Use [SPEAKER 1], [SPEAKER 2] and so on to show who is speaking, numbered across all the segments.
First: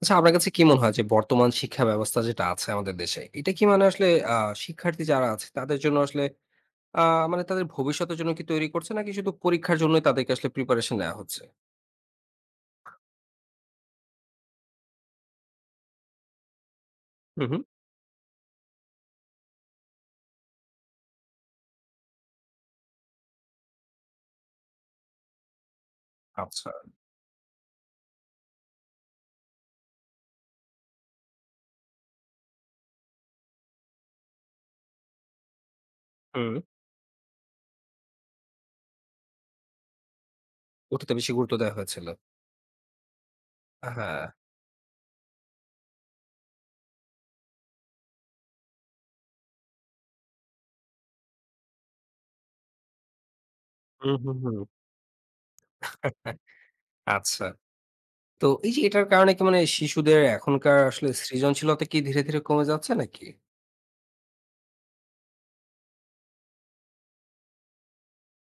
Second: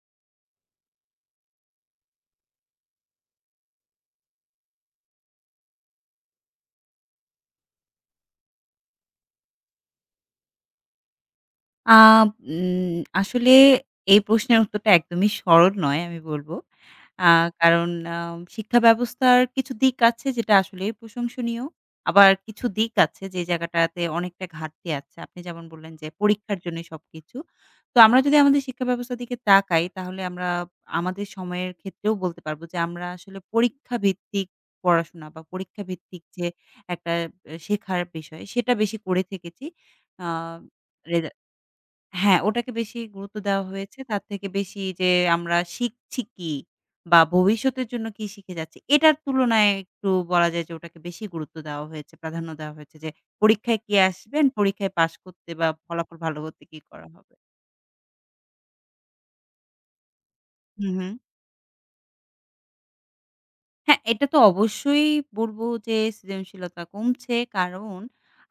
[SPEAKER 1] আচ্ছা আপনার কাছে কি মনে হয় যে বর্তমান শিক্ষা ব্যবস্থা যেটা আছে আমাদের দেশে, এটা কি মানে আসলে আ শিক্ষার্থী যারা আছে তাদের জন্য আসলে আ মানে তাদের ভবিষ্যতের জন্য কি তৈরি করছে নাকি শুধু পরীক্ষার জন্যই তাদেরকে আসলে প্রিপারেশন নেয়া হচ্ছে?
[SPEAKER 2] আ উম আসলে এই প্রশ্নের উত্তরটা একদমই সরল নয় আমি বলব। আ
[SPEAKER 1] হু, হু।
[SPEAKER 2] কারণ আ শিক্ষা ব্যবস্থার কিছু দিক আছে যেটা আসলেই প্রশংসনীয়। আবার কিছু দিক আছে যে জায়গাটাতে অনেকটা ঘাটতি আছে। আপনি যেমন বললেন যে পরীক্ষার
[SPEAKER 1] আচ্ছা।
[SPEAKER 2] জন্য সবকিছু। তো আমরা যদি আমাদের শিক্ষা ব্যবস্থার দিকে তাকাই তাহলে আমরা আমাদের সময়ের ক্ষেত্রেও বলতে পারব যে আমরা আসলে পরীক্ষা ভিত্তিক পড়াশোনা বা পরীক্ষা ভিত্তিক যে
[SPEAKER 1] হুম।
[SPEAKER 2] একটা এ শেখার বিষয় সেটা বেশি করে থেকেছি। আ
[SPEAKER 1] ওটাতে
[SPEAKER 2] রেজা
[SPEAKER 1] বেশি গুরুত্ব দেয়া হয়েছিল।
[SPEAKER 2] হ্যাঁ, ওটাকে বেশি গুরুত্ব দেওয়া হয়েছে। তার
[SPEAKER 1] হ্যাঁ।
[SPEAKER 2] থেকে বেশি যে আমরা শিখছি কি? বা ভবিষ্যতের জন্য কি শিখে যাচ্ছি? এটার তুলনায় একটু বলা যায় যে ওটাকে বেশি গুরুত্ব দেওয়া হয়েছে, প্রাধান্য দেওয়া হয়েছে যে পরীক্ষায় কে
[SPEAKER 1] হুম, হুম,
[SPEAKER 2] আসবেন?
[SPEAKER 1] হুম।
[SPEAKER 2] পরীক্ষায় পাস করতে বা ফলাফল ভালো করতে কি করা হবে?
[SPEAKER 1] আচ্ছা। তো এই যে এটার কারণে কি মানে শিশুদের এখনকার
[SPEAKER 2] হু, হু।
[SPEAKER 1] আসলে সৃজনশীলতা কি ধীরে, ধীরে কমে যাচ্ছে নাকি?
[SPEAKER 2] হ্যাঁ, এটা তো অবশ্যই বলব যে সৃজনশীলতা কমছে। কারণ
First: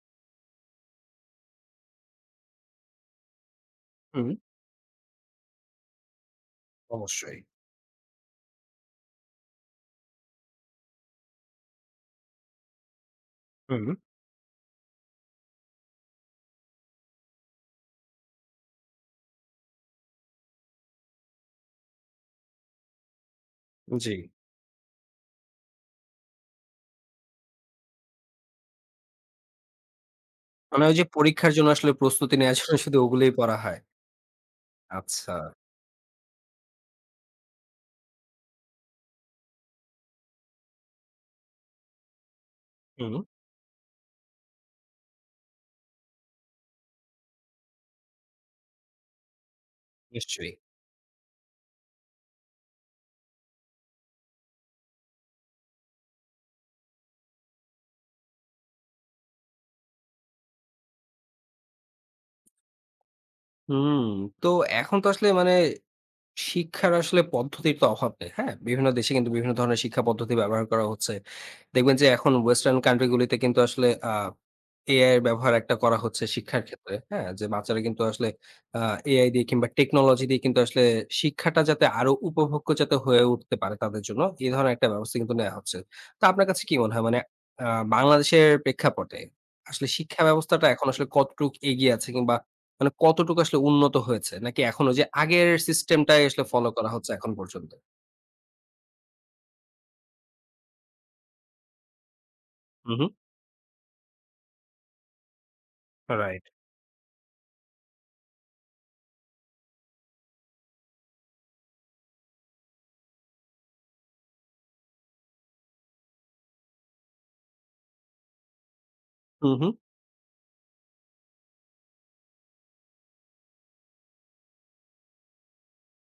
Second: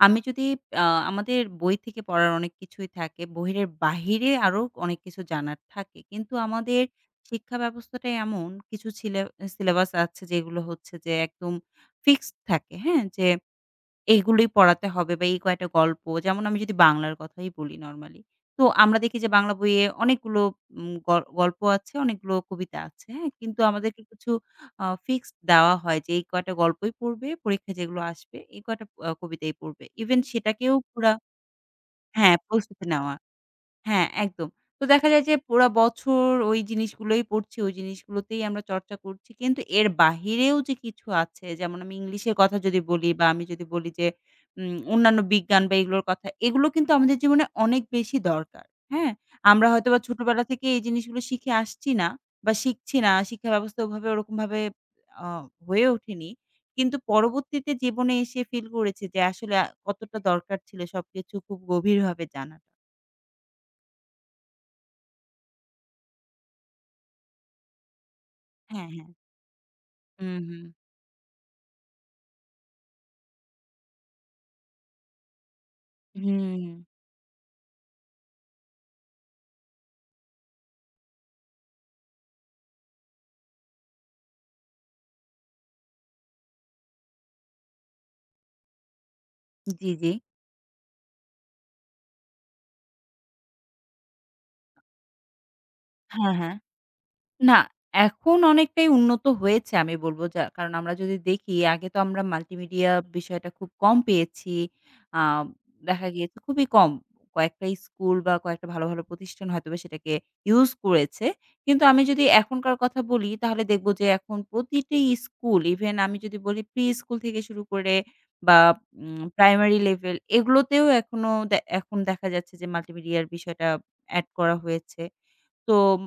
[SPEAKER 2] আমি যদি আ আমাদের বই থেকে পড়ার অনেক কিছুই থাকে। বইয়ের
[SPEAKER 1] হুম,
[SPEAKER 2] বাহিরে আরো অনেক কিছু জানার থাকে। কিন্তু আমাদের
[SPEAKER 1] অবশ্যই।
[SPEAKER 2] শিক্ষা ব্যবস্থাটা এমন কিছু ছিলে সিলেবাস আছে যেগুলো হচ্ছে যে একদম ফিক্সড থাকে। হ্যাঁ? যে
[SPEAKER 1] হুম,
[SPEAKER 2] এগুলোই পড়াতে হবে বা এই কয়েকটা গল্প যেমন আমি যদি বাংলার কথাই বলি নরমালি। তো আমরা দেখি যে বাংলা বইয়ে অনেকগুলো উম গ গল্প আছে, অনেকগুলো কবিতা আছে, হ্যাঁ? কিন্তু আমাদেরকে
[SPEAKER 1] জি।
[SPEAKER 2] কিছু ফিক্সড দেওয়া হয় যে, এই কয়টা গল্পই পড়বে, পরীক্ষায় যেগুলো আসবে, এই কয়টা কবিতাই পড়বে। ইভেন সেটাকেও
[SPEAKER 1] মানে ওই যে
[SPEAKER 2] পুরা
[SPEAKER 1] পরীক্ষার জন্য আসলে
[SPEAKER 2] হ্যাঁ,
[SPEAKER 1] প্রস্তুতি নেয়ার জন্য
[SPEAKER 2] প্রস্তুতি
[SPEAKER 1] শুধু
[SPEAKER 2] নেওয়া।
[SPEAKER 1] ওগুলোই পড়া হয়।
[SPEAKER 2] হ্যাঁ, একদম। তো দেখা যায়
[SPEAKER 1] আচ্ছা।
[SPEAKER 2] যে পুরা বছর ওই জিনিসগুলোই পড়ছি, ওই জিনিসগুলোতেই আমরা চর্চা করছি। কিন্তু এর বাহিরেও যে কিছু আছে যেমন আমি ইংলিশের কথা যদি বলি
[SPEAKER 1] হুম।
[SPEAKER 2] বা আমি যদি বলি যে অন্যান্য বিজ্ঞান বা এগুলোর কথা, এগুলো কিন্তু আমাদের জীবনে অনেক বেশি দরকার। হ্যাঁ? আমরা হয়তোবা ছোটবেলা
[SPEAKER 1] নিশ্চয়ই।
[SPEAKER 2] থেকে এই জিনিসগুলো শিখে আসছি না বা শিখছি না। শিক্ষা ব্যবস্থা ওভাবে ওরকমভাবে আ হয়ে ওঠেনি। কিন্তু পরবর্তীতে জীবনে এসে ফিল করেছি যে আসলে কতটা দরকার ছিল সবকিছু খুব গভীরভাবে জানাটা।
[SPEAKER 1] হুম, তো এখন তো আসলে মানে শিক্ষার আসলে পদ্ধতির তো অভাব নেই। হ্যাঁ?
[SPEAKER 2] হ্যাঁ,
[SPEAKER 1] বিভিন্ন
[SPEAKER 2] হ্যাঁ।
[SPEAKER 1] দেশে কিন্তু বিভিন্ন ধরনের শিক্ষা পদ্ধতি
[SPEAKER 2] হুম, হুম।
[SPEAKER 1] ব্যবহার করা হচ্ছে। দেখবেন যে এখন ওয়েস্টার্ন কান্ট্রি গুলিতে কিন্তু আসলে এআই এর ব্যবহার একটা করা হচ্ছে শিক্ষার
[SPEAKER 2] হুম,
[SPEAKER 1] ক্ষেত্রে। হ্যাঁ? যে বাচ্চারা কিন্তু আসলে আ এআই দিয়ে কিংবা টেকনোলজি দিয়ে কিন্তু আসলে শিক্ষাটা যাতে আরো উপভোগ্য যাতে হয়ে উঠতে পারে তাদের জন্য, এ ধরনের একটা ব্যবস্থা কিন্তু নেয়া হচ্ছে। তো আপনার কাছে কি মনে হয় মানে আ বাংলাদেশের প্রেক্ষাপটে আসলে
[SPEAKER 2] জি, জি।
[SPEAKER 1] শিক্ষা ব্যবস্থাটা এখন আসলে কতটুক এগিয়ে আছে কিংবা মানে কতটুকু আসলে উন্নত হয়েছে? নাকি এখনো যে আগের সিস্টেমটাই
[SPEAKER 2] হ্যাঁ,
[SPEAKER 1] আসলে
[SPEAKER 2] হ্যাঁ।
[SPEAKER 1] ফলো করা হচ্ছে এখন
[SPEAKER 2] না,
[SPEAKER 1] পর্যন্ত?
[SPEAKER 2] এখন অনেকটাই উন্নত হয়েছে আমি বলব। যা কারণ আমরা যদি দেখি আগে তো আমরা মাল্টিমিডিয়া
[SPEAKER 1] হু, হু।
[SPEAKER 2] বিষয়টা খুব কম পেয়েছি। আ দেখা গিয়েছে
[SPEAKER 1] রাইট।
[SPEAKER 2] খুবই কম। কয়েকটা স্কুল বা কয়েকটা ভালো, ভালো প্রতিষ্ঠান হয়তোবা সেটাকে ইউজ করেছে। কিন্তু আমি যদি এখনকার কথা বলি তাহলে দেখব যে এখন প্রতিটি স্কুল ইভেন আমি যদি বলি প্রি-স্কুল থেকে শুরু করে বা
[SPEAKER 1] হু, হু।
[SPEAKER 2] প্রাইমারি লেভেল এগুলোতেও এখন দেখা যাচ্ছে যে মাল্টিমিডিয়ার বিষয়টা এড করা হয়েছে। তো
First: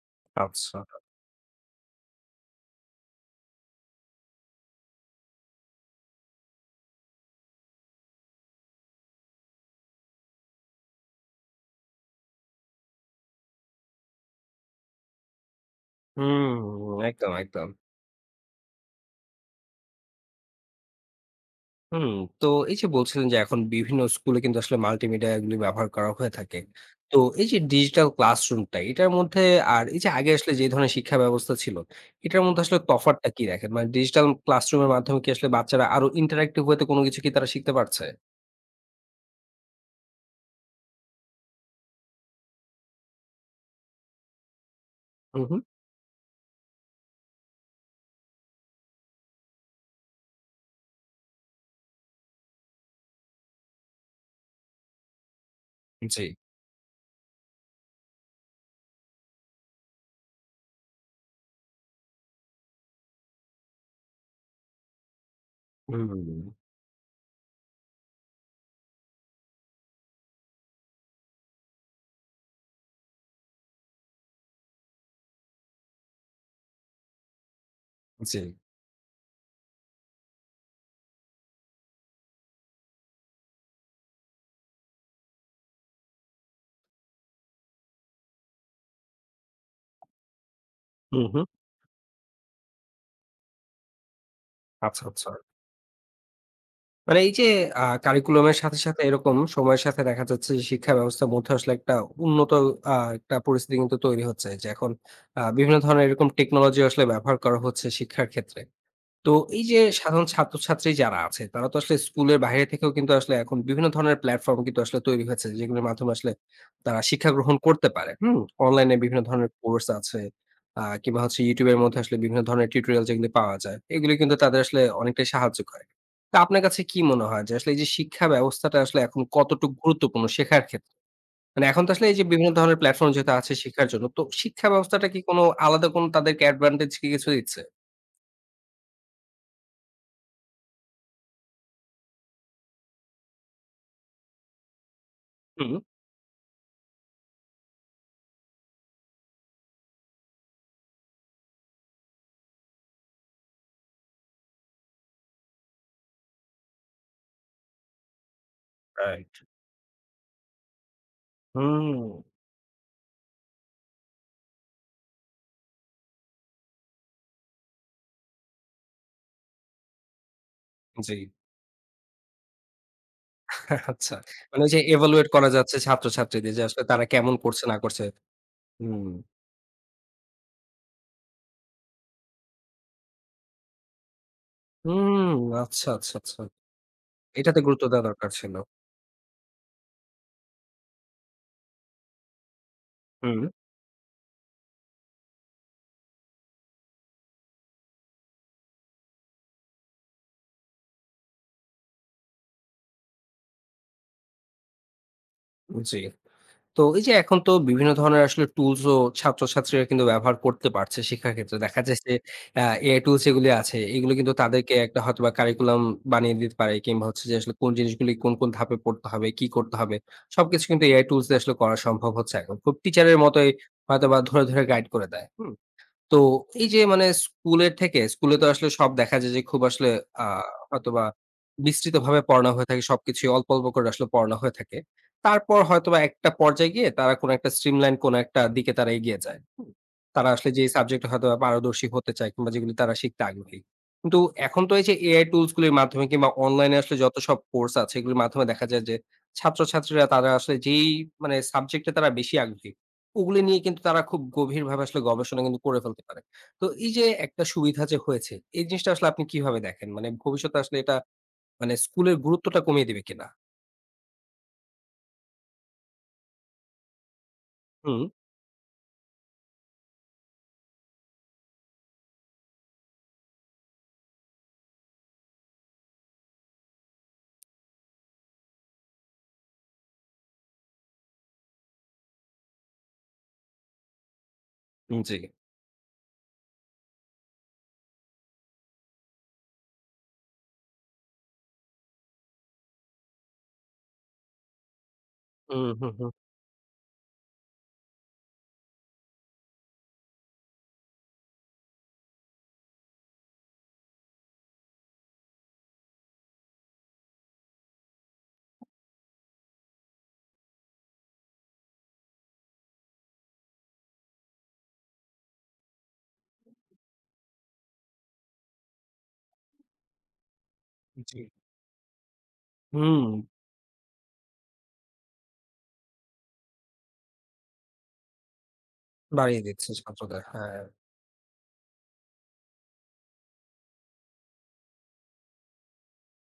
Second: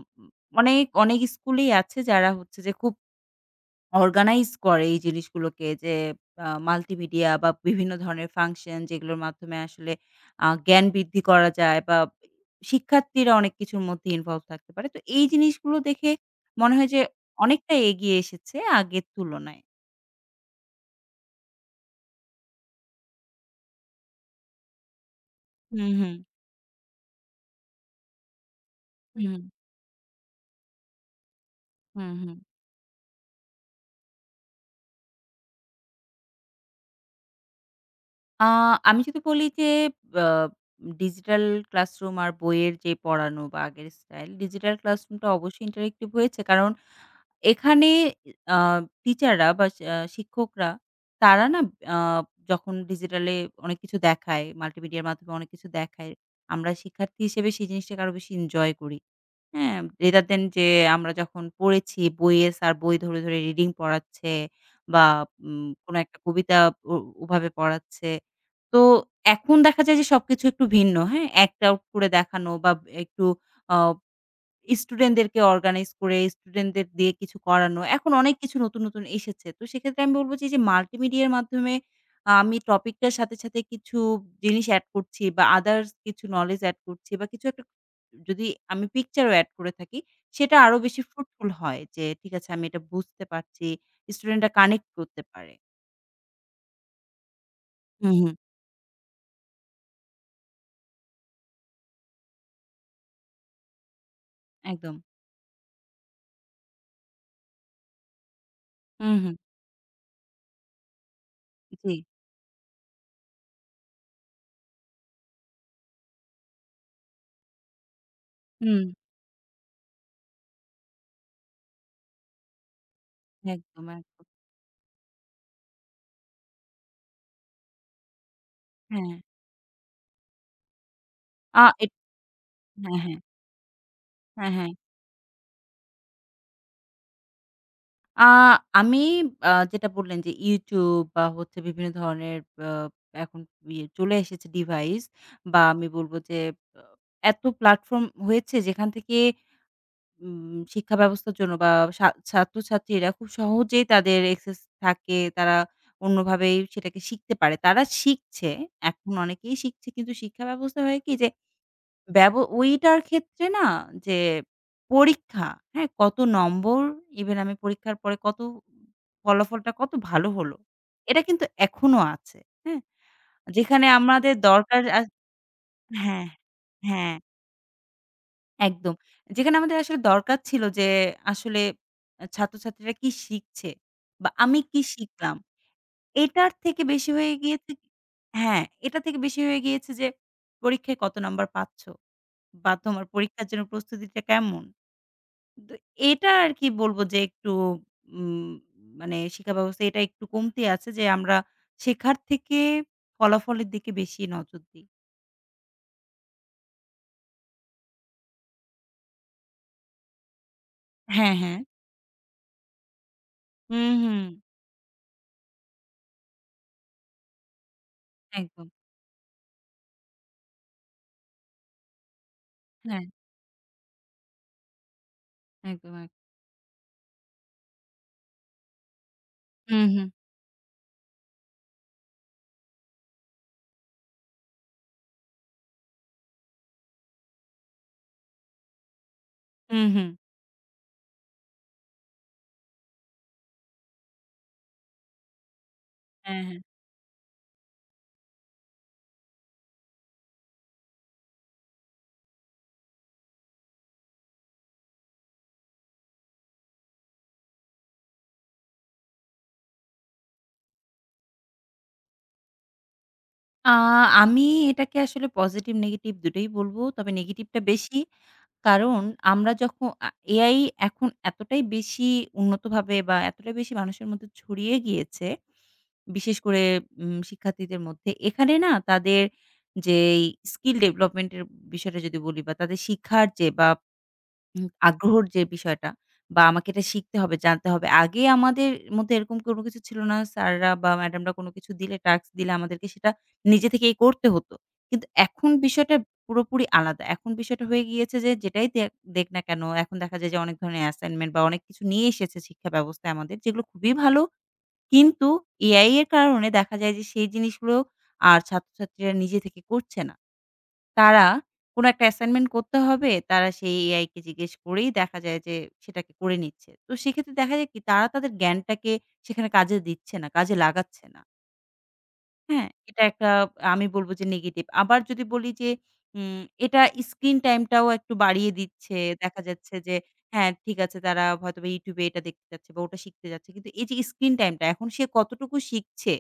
[SPEAKER 1] আচ্ছা।
[SPEAKER 2] অনেক, অনেক স্কুলেই আছে যারা হচ্ছে যে খুব অর্গানাইজ করে এই জিনিসগুলোকে যে মাল্টিমিডিয়া বা বিভিন্ন ধরনের ফাংশন যেগুলোর মাধ্যমে আসলে জ্ঞান বৃদ্ধি করা যায় বা শিক্ষার্থীরা অনেক কিছুর মধ্যে ইনভলভ থাকতে পারে। তো এই জিনিসগুলো দেখে
[SPEAKER 1] হুম,
[SPEAKER 2] মনে হয় যে
[SPEAKER 1] একদম, একদম।
[SPEAKER 2] অনেকটা এগিয়ে এসেছে আগের তুলনায়।
[SPEAKER 1] হুম, তো এই যে বলছিলেন যে এখন বিভিন্ন স্কুলে কিন্তু আসলে মাল্টিমিডিয়া এগুলি ব্যবহার
[SPEAKER 2] হুম,
[SPEAKER 1] করা
[SPEAKER 2] হুম,
[SPEAKER 1] হয়ে থাকে। তো এই যে ডিজিটাল ক্লাসরুমটা এটার মধ্যে
[SPEAKER 2] হুম,
[SPEAKER 1] আর এই যে আগে আসলে যে ধরনের শিক্ষা ব্যবস্থা ছিল,
[SPEAKER 2] হুম, হুম।
[SPEAKER 1] এটার মধ্যে আসলে তফাৎটা কি রাখেন? মানে ডিজিটাল ক্লাসরুমের মাধ্যমে কি আসলে বাচ্চারা আরো ইন্টারেক্টিভ ওয়েতে কোনো কিছু কি তারা শিখতে পারছে?
[SPEAKER 2] আ আমি যদি বলি যে আ ডিজিটাল ক্লাসরুম আর বইয়ের যে পড়ানো বা আগের স্টাইল, ডিজিটাল ক্লাসরুমটা
[SPEAKER 1] হু, হু।
[SPEAKER 2] অবশ্যই ইন্টারেক্টিভ হয়েছে। কারণ এখানে আ টিচাররা বা শিক্ষকরা তারা না আ যখন ডিজিটালে অনেক কিছু দেখায়, মাল্টিমিডিয়ার মাধ্যমে অনেক কিছু দেখায়,
[SPEAKER 1] জি।
[SPEAKER 2] আমরা শিক্ষার্থী হিসেবে সেই জিনিসটাকে আরো বেশি এনজয় করি। হ্যাঁ, রেদার দেন যে আমরা যখন পড়েছি বইয়ে স্যার বই ধরে, ধরে রিডিং পড়াচ্ছে বা কোনো একটা
[SPEAKER 1] হুম,
[SPEAKER 2] কবিতা ও ওভাবে পড়াচ্ছে। তো এখন দেখা যায় যে সবকিছু একটু ভিন্ন, হ্যাঁ? act out করে দেখানো বা একটু অ স্টুডেন্টদেরকে অর্গানাইজ করে স্টুডেন্টদের দিয়ে কিছু করানো। এখন অনেক
[SPEAKER 1] জি।
[SPEAKER 2] কিছু নতুন, নতুন এসেছে। তো সেক্ষেত্রে আমি বলব যে এইযে মাল্টিমিডিয়ার মাধ্যমে আমি টপিকটার সাথে, সাথে কিছু জিনিস এড করছি বা আদার্স কিছু নলেজ এড করছি বা কিছু একটা যদি আমি পিকচারও এড করে থাকি, সেটা আরো বেশি
[SPEAKER 1] হু, হু।
[SPEAKER 2] ফ্রুটফুল হয় যে ঠিক আছে আমি এটা বুঝতে পারছি। স্টুডেন্টরা কানেক্ট
[SPEAKER 1] আচ্ছা,
[SPEAKER 2] করতে
[SPEAKER 1] আচ্ছা।
[SPEAKER 2] পারে।
[SPEAKER 1] মানে এই যে
[SPEAKER 2] হুম, হুম।
[SPEAKER 1] কারিকুলামের সাথে, সাথে এরকম সময়ের সাথে দেখা যাচ্ছে যে শিক্ষা ব্যবস্থার মধ্যে আসলে একটা উন্নত আ একটা পরিস্থিতি কিন্তু তৈরি হচ্ছে। যে এখন
[SPEAKER 2] একদম।
[SPEAKER 1] বিভিন্ন ধরনের এরকম টেকনোলজি আসলে ব্যবহার করা হচ্ছে শিক্ষার ক্ষেত্রে।
[SPEAKER 2] হুম,
[SPEAKER 1] তো
[SPEAKER 2] হুম।
[SPEAKER 1] এই যে সাধারণ ছাত্রছাত্রী যারা আছে তারা তো
[SPEAKER 2] জি।
[SPEAKER 1] আসলে স্কুলের বাইরে থেকেও কিন্তু আসলে এখন বিভিন্ন ধরনের প্ল্যাটফর্ম কিন্তু আসলে তৈরি হয়েছে যেগুলোর মাধ্যমে আসলে তারা শিক্ষা গ্রহণ করতে পারে। হুম?
[SPEAKER 2] হুম।
[SPEAKER 1] অনলাইনে বিভিন্ন ধরনের কোর্স আছে। কিংবা হচ্ছে YouTube এর মধ্যে আসলে বিভিন্ন ধরনের টিউটোরিয়াল যেগুলো পাওয়া যায়।
[SPEAKER 2] একদম,
[SPEAKER 1] এগুলো
[SPEAKER 2] একদম।
[SPEAKER 1] কিন্তু তাদের আসলে অনেকটাই সাহায্য করে। তো আপনার কাছে কি মনে হয় যে আসলে এই যে শিক্ষা ব্যবস্থাটা আসলে
[SPEAKER 2] হ্যাঁ।
[SPEAKER 1] এখন কতটুকু গুরুত্বপূর্ণ শেখার ক্ষেত্রে?
[SPEAKER 2] আ
[SPEAKER 1] মানে এখন
[SPEAKER 2] এট
[SPEAKER 1] তো আসলে এই যে বিভিন্ন ধরনের
[SPEAKER 2] হ্যাঁ,
[SPEAKER 1] প্ল্যাটফর্ম
[SPEAKER 2] হ্যাঁ।
[SPEAKER 1] যেহেতু আছে শিক্ষার জন্য, তো
[SPEAKER 2] হ্যাঁ,
[SPEAKER 1] শিক্ষা
[SPEAKER 2] হ্যাঁ।
[SPEAKER 1] ব্যবস্থাটা কি কোনো আলাদা কোনো তাদেরকে অ্যাডভান্টেজ কি কিছু দিচ্ছে?
[SPEAKER 2] আ আমি যেটা বললেন যে YouTube বা হচ্ছে বিভিন্ন ধরনের আ এখন ইয়ে চলে এসেছে ডিভাইস বা
[SPEAKER 1] হুম।
[SPEAKER 2] আমি বলব যে আ এত প্ল্যাটফর্ম হয়েছে যেখান থেকে শিক্ষা ব্যবস্থার জন্য বা ছাত্রছাত্রীরা খুব সহজেই তাদের অ্যাক্সেস থাকে। তারা অন্যভাবেই সেটাকে শিখতে পারে। তারা শিখছে। এখন
[SPEAKER 1] রাইট।
[SPEAKER 2] অনেকেই শিখছে কিন্তু শিক্ষা ব্যবস্থা হয় কি যে
[SPEAKER 1] হুম,
[SPEAKER 2] ব্যব ওইটার ক্ষেত্রে না যে পরীক্ষা, হ্যাঁ? কত নম্বর ইভেন আমি পরীক্ষার পরে কত ফলাফলটা কত ভালো হলো।
[SPEAKER 1] জি।
[SPEAKER 2] এটা কিন্তু এখনো আছে, হ্যাঁ? যেখানে
[SPEAKER 1] আচ্ছা।
[SPEAKER 2] আমাদের
[SPEAKER 1] মানে ওই যে
[SPEAKER 2] দরকার
[SPEAKER 1] evaluate করা যাচ্ছে
[SPEAKER 2] হ্যাঁ,
[SPEAKER 1] ছাত্রছাত্রীদের যে আসলে তারা
[SPEAKER 2] হ্যাঁ,
[SPEAKER 1] কেমন করছে না করছে।
[SPEAKER 2] একদম।
[SPEAKER 1] হুম,
[SPEAKER 2] যেখানে আমাদের আসলে দরকার ছিল যে আসলে ছাত্রছাত্রীরা কি শিখছে বা আমি কি
[SPEAKER 1] হুম,
[SPEAKER 2] শিখলাম?
[SPEAKER 1] আচ্ছা, আচ্ছা, আচ্ছা।
[SPEAKER 2] এটার থেকে বেশি হয়ে
[SPEAKER 1] এটাতে
[SPEAKER 2] গিয়েছে
[SPEAKER 1] গুরুত্ব দেওয়া দরকার ছিল।
[SPEAKER 2] হ্যাঁ, এটা থেকে বেশি হয়ে গিয়েছে যে পরীক্ষায় কত নাম্বার পাচ্ছ বা তোমার
[SPEAKER 1] হুম,
[SPEAKER 2] পরীক্ষার জন্য প্রস্তুতিটা কেমন? দু এটা আর কি বলব যে একটু উম মানে শিক্ষা ব্যবস্থায় এটা একটু কমতি আছে যে আমরা শেখার থেকে ফলাফলের দিকে বেশি নজর দিই।
[SPEAKER 1] জি। তো এই যে এখন তো বিভিন্ন ধরনের আসলে টুলস ও ছাত্রছাত্রীরা কিন্তু ব্যবহার করতে পারছে শিক্ষার
[SPEAKER 2] হ্যাঁ, হ্যাঁ।
[SPEAKER 1] ক্ষেত্রে। দেখা যায় যে এআই টুলস যেগুলি আছে
[SPEAKER 2] হুম,
[SPEAKER 1] এগুলো
[SPEAKER 2] হুম।
[SPEAKER 1] কিন্তু তাদেরকে একটা হয়তোবা কারিকুলাম বানিয়ে দিতে পারে কিংবা হচ্ছে যে আসলে কোন জিনিসগুলি কোন, কোন
[SPEAKER 2] একদম।
[SPEAKER 1] ধাপে পড়তে হবে, কি করতে হবে সবকিছু কিন্তু এআই টুলস দিয়ে আসলে করা সম্ভব হচ্ছে এখন। খুব
[SPEAKER 2] হ্যাঁ,
[SPEAKER 1] টিচারের মতোই হয়তোবা ধরে, ধরে গাইড করে দেয়। হুম?
[SPEAKER 2] একদম, এক
[SPEAKER 1] তো এই যে মানে স্কুলের থেকে স্কুলে তো আসলে সব দেখা যায় যে খুব
[SPEAKER 2] হুম,
[SPEAKER 1] আসলে
[SPEAKER 2] হুম।
[SPEAKER 1] আ হয়তোবা বিস্তৃতভাবে পড়ানো হয়ে থাকে। সবকিছুই অল্প, অল্প করে আসলে পড়ানো হয়ে থাকে। তারপর হয়তোবা একটা পর্যায়ে গিয়ে তারা কোনো একটা স্ট্রিমলাইন কোনো একটা দিকে তারা এগিয়ে যায়। হুম?
[SPEAKER 2] হুম, হুম।
[SPEAKER 1] তারা আসলে যে সাবজেক্টে হয়তোবা পারদর্শী হতে চায় কিংবা যেগুলি তারা শিখতে আগ্রহী। কিন্তু এখন তো এই যে এআই টুলস গুলির মাধ্যমে কিংবা
[SPEAKER 2] হ্যাঁ, হ্যাঁ।
[SPEAKER 1] অনলাইনে আসলে যত সব কোর্স আছে এগুলির মাধ্যমে দেখা যায় যে ছাত্রছাত্রীরা তারা আসলে যেই মানে সাবজেক্টে তারা বেশি আগ্রহী ওগুলো নিয়ে কিন্তু তারা খুব গভীরভাবে আসলে গবেষণা কিন্তু করে ফেলতে পারে। তো এই যে একটা সুবিধা যে হয়েছে, এই জিনিসটা আসলে আপনি কিভাবে দেখেন? মানে ভবিষ্যতে আসলে এটা মানে স্কুলের গুরুত্বটা কমিয়ে দিবে কিনা?
[SPEAKER 2] আ আমি এটাকে আসলে পজিটিভ নেগেটিভ দুটোই বলব। তবে নেগেটিভটা বেশি।
[SPEAKER 1] হুম,
[SPEAKER 2] কারণ আমরা যখ আ এআই এখন এতটাই বেশি উন্নতভাবে বা এতটাই বেশি মানুষের মধ্যে ছড়িয়ে গিয়েছে বিশেষ করে শিক্ষার্থীদের মধ্যে। এখানে না তাদের যেই স্কিল ডেভেলপমেন্ট এর বিষয়টা যদি বলি বা তাদের শিক্ষার যে বা
[SPEAKER 1] জি।
[SPEAKER 2] আগ্রহর যে বিষয়টা বা আমাকে এটা শিখতে হবে, জানতে হবে। আগে আমাদের মধ্যে এরকম কোনো কিছু ছিল না। স্যাররা বা ম্যাডামরা কোনো কিছু দিলে টাস্ক দিলে আমাদেরকে সেটা নিজে থেকেই করতে হতো। কিন্তু এখন
[SPEAKER 1] হুম, হুম,
[SPEAKER 2] বিষয়টা
[SPEAKER 1] হুম।
[SPEAKER 2] পুরোপুরি আলাদা। এখন বিষয়টা হয়ে গিয়েছে যে যেটাই দেখ দেখ না কেন এখন দেখা যায় যে অনেক ধরনের অ্যাসাইনমেন্ট বা অনেক কিছু নিয়ে এসেছে শিক্ষা ব্যবস্থায় আমাদের যেগুলো খুবই ভালো কিন্তু এআই এর কারণে দেখা যায় যে সেই জিনিসগুলো আর ছাত্রছাত্রীরা নিজে থেকে করছে না। তারা কোন একটা অ্যাসাইনমেন্ট করতে হবে, তারা সেই এআই কে জিজ্ঞেস করেই দেখা যায় যে সেটাকে করে নিচ্ছে। তো সেক্ষেত্রে দেখা যায় কি তারা তাদের জ্ঞানটাকে সেখানে কাজে দিচ্ছে না, কাজে লাগাচ্ছে না।
[SPEAKER 1] জি।
[SPEAKER 2] হ্যাঁ, এটা
[SPEAKER 1] হুম,
[SPEAKER 2] একটা আমি বলব যে নেগেটিভ। আবার যদি বলি যে এটা স্ক্রিন টাইমটাও একটু বাড়িয়ে দিচ্ছে। দেখা
[SPEAKER 1] বাড়িয়ে দিচ্ছে
[SPEAKER 2] যাচ্ছে যে
[SPEAKER 1] ছাত্রদের।
[SPEAKER 2] হ্যাঁ,
[SPEAKER 1] হ্যাঁ,
[SPEAKER 2] ঠিক আছে তারা হয়তোবা YouTube এ এটা দেখতে যাচ্ছে বা ওটা শিখতে যাচ্ছে। কিন্তু এই যে স্ক্রিন টাইমটা এখন সে কতটুকু শিখছে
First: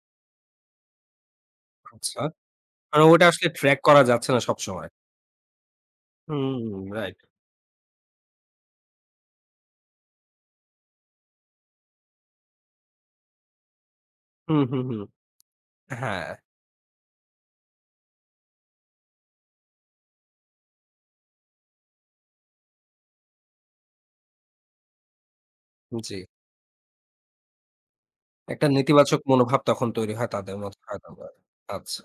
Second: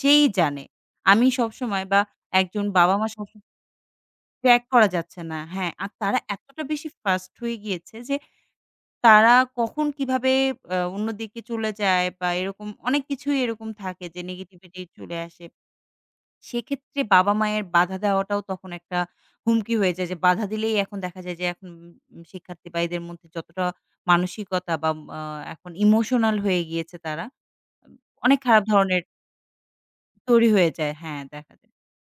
[SPEAKER 2] সেই জানে। আমি সবসময় বা
[SPEAKER 1] আচ্ছা।
[SPEAKER 2] একজন
[SPEAKER 1] মানে
[SPEAKER 2] বাবা-মা
[SPEAKER 1] ওটা আসলে
[SPEAKER 2] সবসময়
[SPEAKER 1] ট্র্যাক করা যাচ্ছে না
[SPEAKER 2] ট্র্যাক করা
[SPEAKER 1] সবসময়।
[SPEAKER 2] যাচ্ছে না। হ্যাঁ, আর তারা এতটা
[SPEAKER 1] হুম,
[SPEAKER 2] বেশি
[SPEAKER 1] রাইট।
[SPEAKER 2] ফাস্ট হয়ে গিয়েছে যে তারা কখন কিভাবে অন্যদিকে চলে যায় বা এরকম অনেক কিছুই এরকম থাকে যে
[SPEAKER 1] হুম,
[SPEAKER 2] নেগেটিভিটি
[SPEAKER 1] হুম, হুম।
[SPEAKER 2] চলে আসে।
[SPEAKER 1] হ্যাঁ,
[SPEAKER 2] সেক্ষেত্রে বাবা-মায়ের বাধা দেওয়াটাও তখন একটা হুমকি হয়ে যায় যে, বাধা দিলেই এখন দেখা যায় যে এখন শিক্ষার্থী বা এদের মধ্যে যতটা মানসিকতা বা আ এখন
[SPEAKER 1] জি।
[SPEAKER 2] ইমোশনাল হয়ে গিয়েছে তারা। উম, অনেক খারাপ
[SPEAKER 1] একটা
[SPEAKER 2] ধরনের
[SPEAKER 1] নেতিবাচক মনোভাব তখন তৈরি হয়
[SPEAKER 2] তৈরি
[SPEAKER 1] তাদের
[SPEAKER 2] হয়ে
[SPEAKER 1] মধ্যে
[SPEAKER 2] যায়। হ্যাঁ,
[SPEAKER 1] হয়তোবা।
[SPEAKER 2] দেখা যায়।
[SPEAKER 1] আচ্ছা।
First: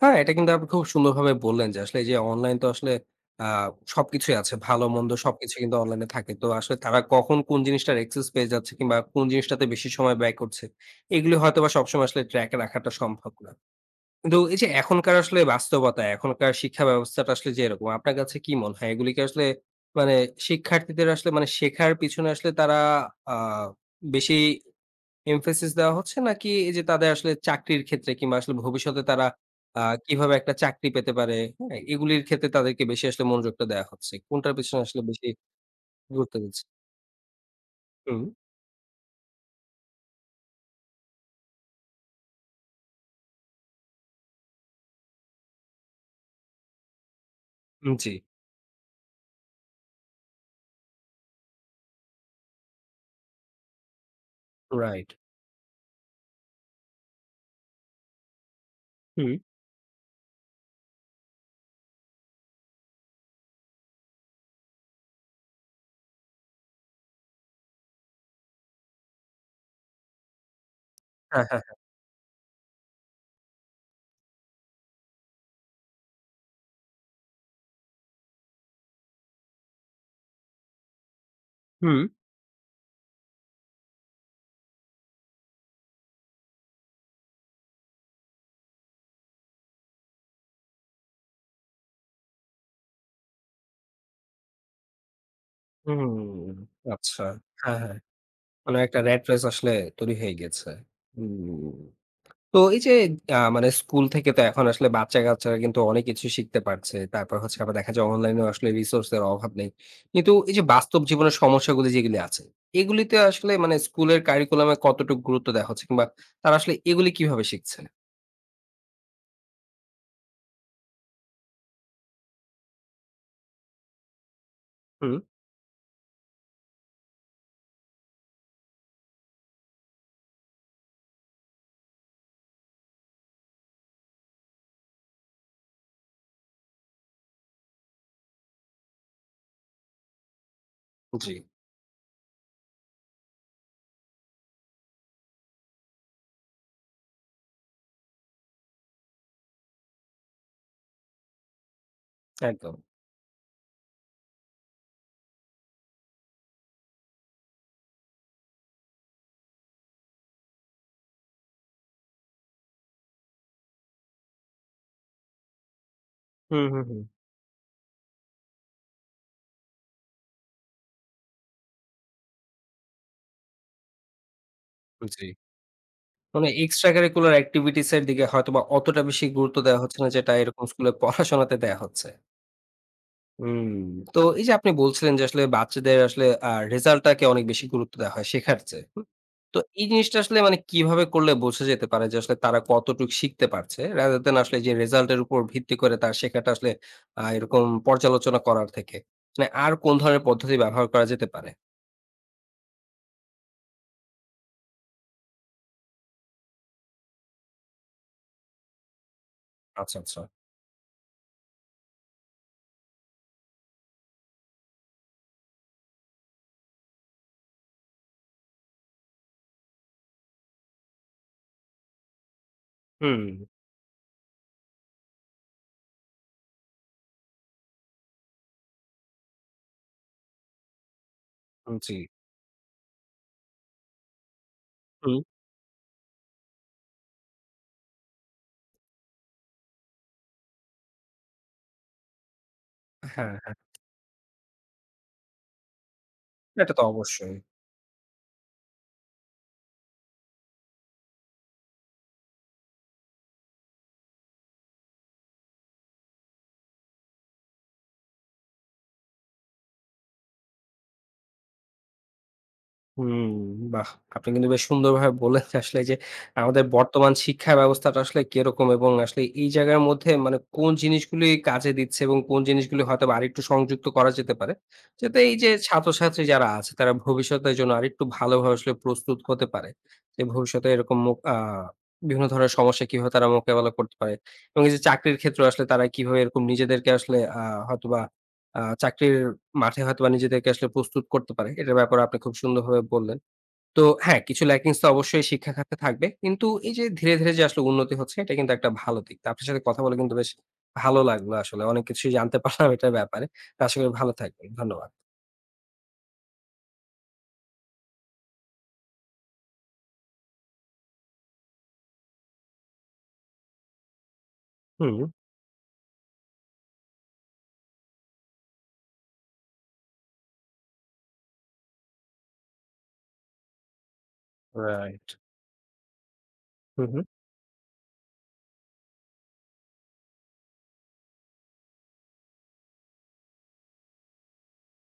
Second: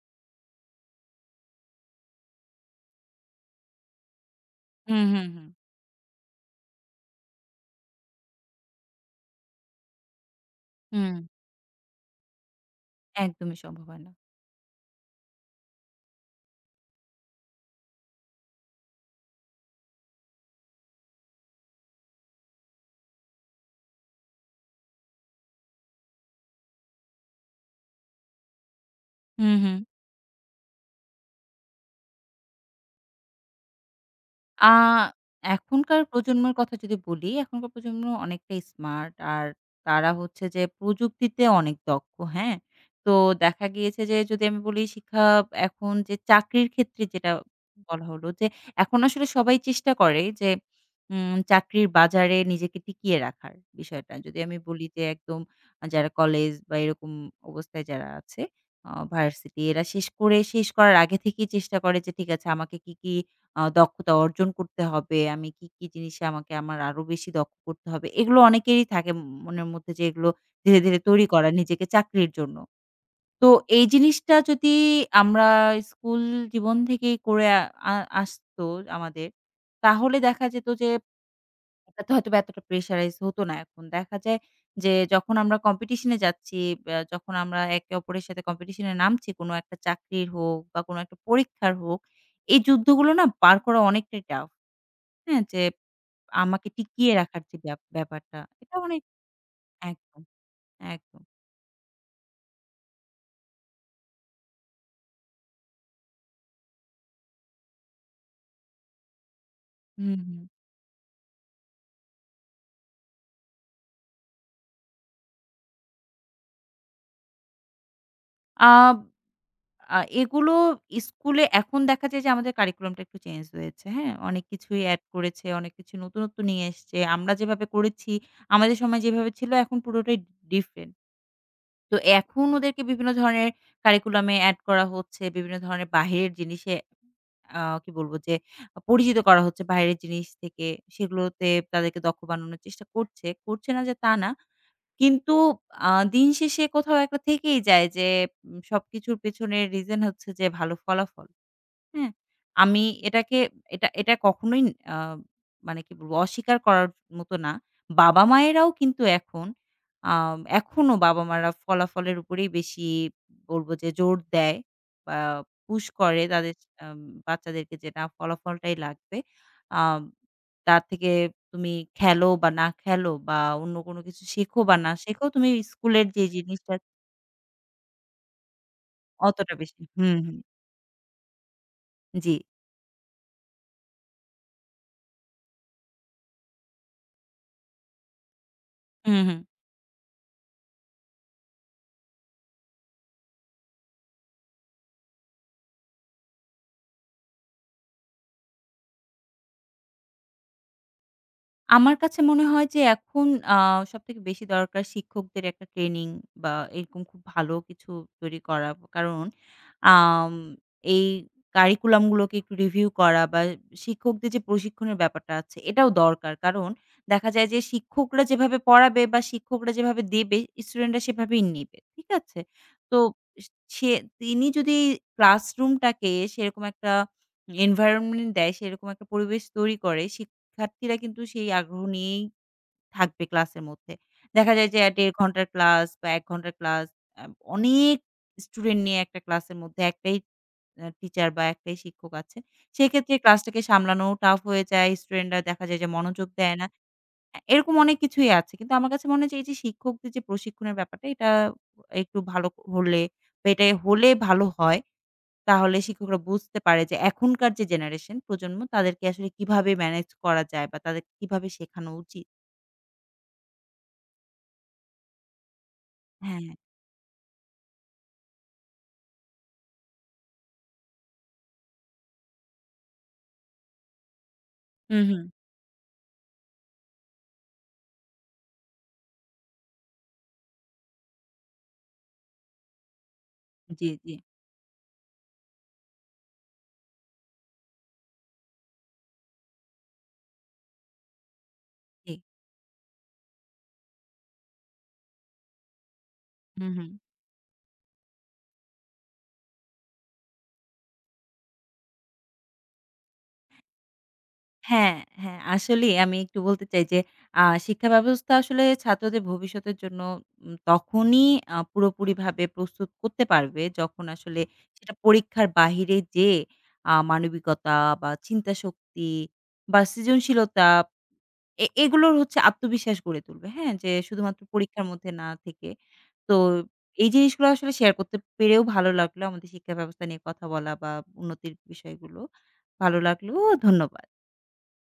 [SPEAKER 1] হ্যাঁ, এটা কিন্তু আপনি খুব সুন্দরভাবে বললেন যে আসলে এই যে অনলাইন তো আসলে আ সবকিছুই আছে। ভালো
[SPEAKER 2] হুম,
[SPEAKER 1] মন্দ
[SPEAKER 2] হুম, হুম।
[SPEAKER 1] সবকিছুই কিন্তু অনলাইনে থাকে। তো আসলে তারা কখন কোন জিনিসটার access পেয়ে যাচ্ছে কিংবা কোন জিনিসটাতে বেশি সময় ব্যয় করছে,
[SPEAKER 2] হুম।
[SPEAKER 1] এগুলি হয়তোবা সবসময় আসলে ট্র্যাকে রাখাটা সম্ভব না।
[SPEAKER 2] একদমই সম্ভব হয় না।
[SPEAKER 1] কিন্তু এই যে এখনকার আসলে বাস্তবতা, এখনকার শিক্ষা ব্যবস্থাটা আসলে যে এরকম, আপনার কাছে কি মনে হয়? এগুলি কি আসলে মানে শিক্ষার্থীদের আসলে মানে শেখার পিছনে আসলে তারা আ বেশি emphasis দেওয়া হচ্ছে নাকি এই যে তাদের আসলে চাকরির ক্ষেত্রে কিংবা আসলে ভবিষ্যতে তারা
[SPEAKER 2] হুম, হুম।
[SPEAKER 1] আ কিভাবে একটা চাকরি পেতে পারে, হ্যাঁ? এগুলির ক্ষেত্রে তাদেরকে বেশি আসলে মনোযোগটা দেয়া হচ্ছে। কোনটার
[SPEAKER 2] আ
[SPEAKER 1] পেছনে আসলে বেশি
[SPEAKER 2] এখনকার
[SPEAKER 1] গুরুত্ব
[SPEAKER 2] প্রজন্মের
[SPEAKER 1] দিচ্ছে?
[SPEAKER 2] কথা যদি বলি, এখনকার প্রজন্ম
[SPEAKER 1] হুম,
[SPEAKER 2] অনেকটাই স্মার্ট। আর তারা হচ্ছে যে প্রযুক্তিতে অনেক দক্ষ, হ্যাঁ? তো দেখা গিয়েছে যে যদি আমি বলি শিক্ষা এখন যে চাকরির ক্ষেত্রে যেটা
[SPEAKER 1] হুম,
[SPEAKER 2] বলা
[SPEAKER 1] জি,
[SPEAKER 2] হলো যে এখন আসলে সবাই চেষ্টা করে যে চাকরির বাজারে নিজেকে টিকিয়ে রাখার বিষয়টা। যদি আমি বলি যে
[SPEAKER 1] রাইট।
[SPEAKER 2] একদম যারা কলেজ বা এরকম অবস্থায় যারা আছে
[SPEAKER 1] হুম,
[SPEAKER 2] ভার্সিটি এরা শেষ করে শেষ করার আগে থেকেই চেষ্টা করে যে ঠিক আছে আমাকে কি, কি দক্ষতা অর্জন করতে হবে। আমি কি, কি জিনিসে আমাকে আমার আরো বেশি দক্ষ করতে হবে। এগুলো অনেকেরই থাকে মনের মধ্যে যে এগুলো ধীরে, ধীরে তৈরি
[SPEAKER 1] হ্যাঁ,
[SPEAKER 2] করা
[SPEAKER 1] হ্যাঁ, হ্যাঁ।
[SPEAKER 2] নিজেকে চাকরির জন্য। তো এই জিনিসটা যদি আমরা স্কুল জীবন থেকেই করে আ আ আসতো আমাদের, তাহলে দেখা যেত যে
[SPEAKER 1] হুম,
[SPEAKER 2] এটাতে হয়তোবা এতটা প্রেশারাইজ হতো না এখন। দেখা যায় যে যখন আমরা কম্পিটিশন এ যাচ্ছি, যখন আমরা একে অপরের সাথে কম্পিটিশন এ নামছি কোনো একটা চাকরির হোক বা কোনো একটা পরীক্ষার হোক, এই যুদ্ধগুলো না পার করা অনেকটাই টাফ। হ্যাঁ, যে
[SPEAKER 1] হুম,
[SPEAKER 2] আমাকে টিকিয়ে
[SPEAKER 1] আচ্ছা।
[SPEAKER 2] রাখার যে
[SPEAKER 1] হ্যাঁ, হ্যাঁ।
[SPEAKER 2] ব্যাপারটা এটা
[SPEAKER 1] মানে একটা
[SPEAKER 2] অনেক
[SPEAKER 1] র‍্যাট রেস আসলে তৈরি
[SPEAKER 2] একদম,
[SPEAKER 1] হয়ে গেছে।
[SPEAKER 2] একদম।
[SPEAKER 1] হুম। তো এই যে মানে স্কুল থেকে তো এখন আসলে বাচ্চা-কাচ্চারা কিন্তু অনেক কিছু শিখতে পারছে। তারপর হচ্ছে আবার দেখা যায় অনলাইনেও আসলে রিসোর্স এর অভাব নেই।
[SPEAKER 2] হুম,
[SPEAKER 1] কিন্তু
[SPEAKER 2] হুম।
[SPEAKER 1] এই যে বাস্তব জীবনের সমস্যাগুলি যেগুলি আছে, এগুলিতে আসলে মানে স্কুলের কারিকুলামে কতটুকু গুরুত্ব দেওয়া হচ্ছে? কিংবা তারা আসলে এগুলি কিভাবে শিখছে?
[SPEAKER 2] আব আ এগুলো স্কুলে এখন দেখা যায় যে আমাদের কারিকুলামটা একটু চেঞ্জ হয়েছে। হ্যাঁ? অনেক কিছুই এড
[SPEAKER 1] হুম,
[SPEAKER 2] করেছে, অনেক কিছু নতুনত্ব নিয়ে এসছে। আমরা যেভাবে করেছি, আমাদের সময় যেভাবে ছিল এখন পুরোটাই ডিফারেন্ট। তো এখন ওদেরকে বিভিন্ন ধরনের কারিকুলাম এ এড করা হচ্ছে। বিভিন্ন ধরনের বাহিরের জিনিসে কি বলব যে পরিচিত করা হচ্ছে বাইরের জিনিস থেকে।
[SPEAKER 1] জি,
[SPEAKER 2] সেগুলোতে তাদেরকে দক্ষ বানানোর চেষ্টা করছে। করছে না যে তা না। কিন্তু আ দিন শেষে কোথাও একটা থেকেই যায় যে সবকিছুর পেছনের রিজন হচ্ছে যে ভালো ফলাফল। হ্যাঁ?
[SPEAKER 1] একদম।
[SPEAKER 2] আমি এটাকে এটা এটা কখনোই আ মানে কি বলব অস্বীকার করার মতো না। বাবা-মায়েরাও কিন্তু এখন আ এখনো বাবা-মারা ফলাফলের উপরেই বেশি বলব যে জোর দেয় বা পুশ করে তাদের
[SPEAKER 1] হুম, হুম,
[SPEAKER 2] আম
[SPEAKER 1] হুম।
[SPEAKER 2] বাচ্চাদেরকে যে না ফলাফলটাই লাগবে। আম তার থেকে তুমি খেলো বা না খেলো বা অন্য কোনো কিছু শেখো বা না শেখো
[SPEAKER 1] জি।
[SPEAKER 2] তুমি স্কুলের যে
[SPEAKER 1] মানে
[SPEAKER 2] জিনিসটা
[SPEAKER 1] এক্সট্রা কারিকুলার অ্যাক্টিভিটিস এর দিকে হয়তোবা অতটা বেশি
[SPEAKER 2] অতটা
[SPEAKER 1] গুরুত্ব
[SPEAKER 2] বেশি
[SPEAKER 1] দেওয়া হচ্ছে না
[SPEAKER 2] হুম,
[SPEAKER 1] যেটা
[SPEAKER 2] হুম।
[SPEAKER 1] এরকম স্কুলে পড়াশোনাতে দেয়া হচ্ছে।
[SPEAKER 2] জি।
[SPEAKER 1] হুম, তো এই যে আপনি বলছিলেন যে আসলে বাচ্চাদের আসলে রেজাল্টটাকে অনেক বেশি গুরুত্ব দেওয়া হয় শেখার চেয়ে। হুম?
[SPEAKER 2] হুম, হুম।
[SPEAKER 1] তো এই জিনিসটা আসলে মানে কিভাবে করলে বোঝা যেতে পারে যে আসলে তারা কতটুক শিখতে পারছে? rather than আসলে যে রেজাল্টের উপর ভিত্তি করে তার শেখাটা আসলে এরকম পর্যালোচনা করার থেকে। মানে আর কোন ধরনের পদ্ধতি ব্যবহার করা যেতে পারে?
[SPEAKER 2] আমার কাছে মনে হয় যে এখন আ সবথেকে বেশি দরকার শিক্ষকদের একটা ট্রেনিং বা এরকম খুব ভালো কিছু তৈরি করা। কারণ
[SPEAKER 1] আচ্ছা, আচ্ছা।
[SPEAKER 2] আম এই কারিকুলাম গুলোকে একটু রিভিউ করা বা শিক্ষকদের যে প্রশিক্ষণের ব্যাপারটা আছে এটাও দরকার। কারণ দেখা যায় যে শিক্ষকরা যেভাবে পড়াবে বা শিক্ষকরা যেভাবে দেবে স্টুডেন্টরা সেভাবেই নেবে। ঠিক আছে? তো
[SPEAKER 1] হুম,
[SPEAKER 2] সে তিনি যদি ক্লাসরুমটাকে সেরকম একটা এনভায়রনমেন্ট দেয়, সেরকম একটা পরিবেশ তৈরি করে শিক্ষার্থীরা কিন্তু সেই আগ্রহ
[SPEAKER 1] জি।
[SPEAKER 2] নিয়েই থাকবে ক্লাসের মধ্যে। দেখা যায় যে ১.৫
[SPEAKER 1] হুম।
[SPEAKER 2] ঘন্টার ক্লাস বা ১ ঘন্টার ক্লাস অ্যা অনেক স্টুডেন্ট নিয়ে একটা ক্লাসের মধ্যে একটাই টিচার বা একটাই শিক্ষক আছে। সেক্ষেত্রে
[SPEAKER 1] হ্যাঁ, হ্যাঁ।
[SPEAKER 2] ক্লাসটাকে সামলানোও টাফ হয়ে যায়। স্টুডেন্টরা দেখা যায় যে মনোযোগ দেয় না।
[SPEAKER 1] এটা তো অবশ্যই।
[SPEAKER 2] এরকম অনেক কিছুই আছে। কিন্তু আমার কাছে মনে হয় যে এই যে শিক্ষকদের যে প্রশিক্ষণের ব্যাপারটা এটা একটু ভালো হলে বা এটা হলে ভালো হয়। তাহলে শিক্ষকরা বুঝতে পারে যে এখনকার যে জেনারেশন প্রজন্ম তাদেরকে আসলে কিভাবে ম্যানেজ করা যায় বা তাদেরকে কিভাবে শেখানো উচিত।
[SPEAKER 1] হুম, বাহ! আপনি কিন্তু বেশ সুন্দরভাবে বললেন যে আসলে যে
[SPEAKER 2] হ্যাঁ,
[SPEAKER 1] আমাদের বর্তমান শিক্ষা ব্যবস্থাটা আসলে কিরকম এবং আসলে এই জায়গার মধ্যে মানে কোন জিনিসগুলি কাজে দিচ্ছে এবং কোন জিনিসগুলি হয়তোবা আরেকটু সংযুক্ত করা যেতে পারে।
[SPEAKER 2] হুম,
[SPEAKER 1] যাতে
[SPEAKER 2] হুম।
[SPEAKER 1] এই যে ছাত্রছাত্রী যারা আছে তারা ভবিষ্যতের জন্য আরেকটু ভালোভাবে আসলে প্রস্তুত হতে পারে। যে ভবিষ্যতে এরকম মো আ বিভিন্ন ধরনের সমস্যা কিভাবে তারা মোকাবেলা
[SPEAKER 2] জি,
[SPEAKER 1] করতে
[SPEAKER 2] জি,
[SPEAKER 1] পারে এবং এই যে চাকরির ক্ষেত্রে আসলে তারা কিভাবে এরকম নিজেদেরকে আসলে হয়তোবা চাকরির মাঠে হয়তোবা নিজেদেরকে আসলে প্রস্তুত করতে পারে। এটার ব্যাপারে
[SPEAKER 2] জি।
[SPEAKER 1] আপনি খুব সুন্দরভাবে বললেন। তো হ্যাঁ, কিছু ল্যাকিংস তো অবশ্যই শিক্ষা খাতে থাকবে। কিন্তু
[SPEAKER 2] হুম,
[SPEAKER 1] এই যে
[SPEAKER 2] হুম।
[SPEAKER 1] ধীরে, ধীরে যে আসলে উন্নতি হচ্ছে এটা কিন্তু একটা ভালো দিক। তো আপনার সাথে কথা বলে কিন্তু বেশ ভালো লাগলো আসলে। অনেক কিছুই জানতে পারলাম এটার ব্যাপারে। তো আশা করি ভালো থাকবেন। ধন্যবাদ।
[SPEAKER 2] হ্যাঁ, হ্যাঁ, আসলেই আমি একটু বলতে চাই যে শিক্ষা ব্যবস্থা আসলে ছাত্রদের ভবিষ্যতের জন্য তখনই পুরোপুরিভাবে প্রস্তুত করতে পারবে যখন আসলে সেটা
[SPEAKER 1] হুম,
[SPEAKER 2] পরীক্ষার বাহিরে যেয়ে মানবিকতা বা চিন্তাশক্তি বা সৃজনশীলতা এগুলোর হচ্ছে আত্মবিশ্বাস গড়ে তুলবে। হ্যাঁ? যে শুধুমাত্র পরীক্ষার
[SPEAKER 1] রাইট।
[SPEAKER 2] মধ্যে না থেকে। তো
[SPEAKER 1] হুম, হুম।
[SPEAKER 2] এই জিনিসগুলো আসলে শেয়ার করতে পেরেও ভালো লাগলো। আমাদের শিক্ষা ব্যবস্থা নিয়ে কথা বলা বা উন্নতির বিষয়গুলো। ভালো লাগলো। ধন্যবাদ।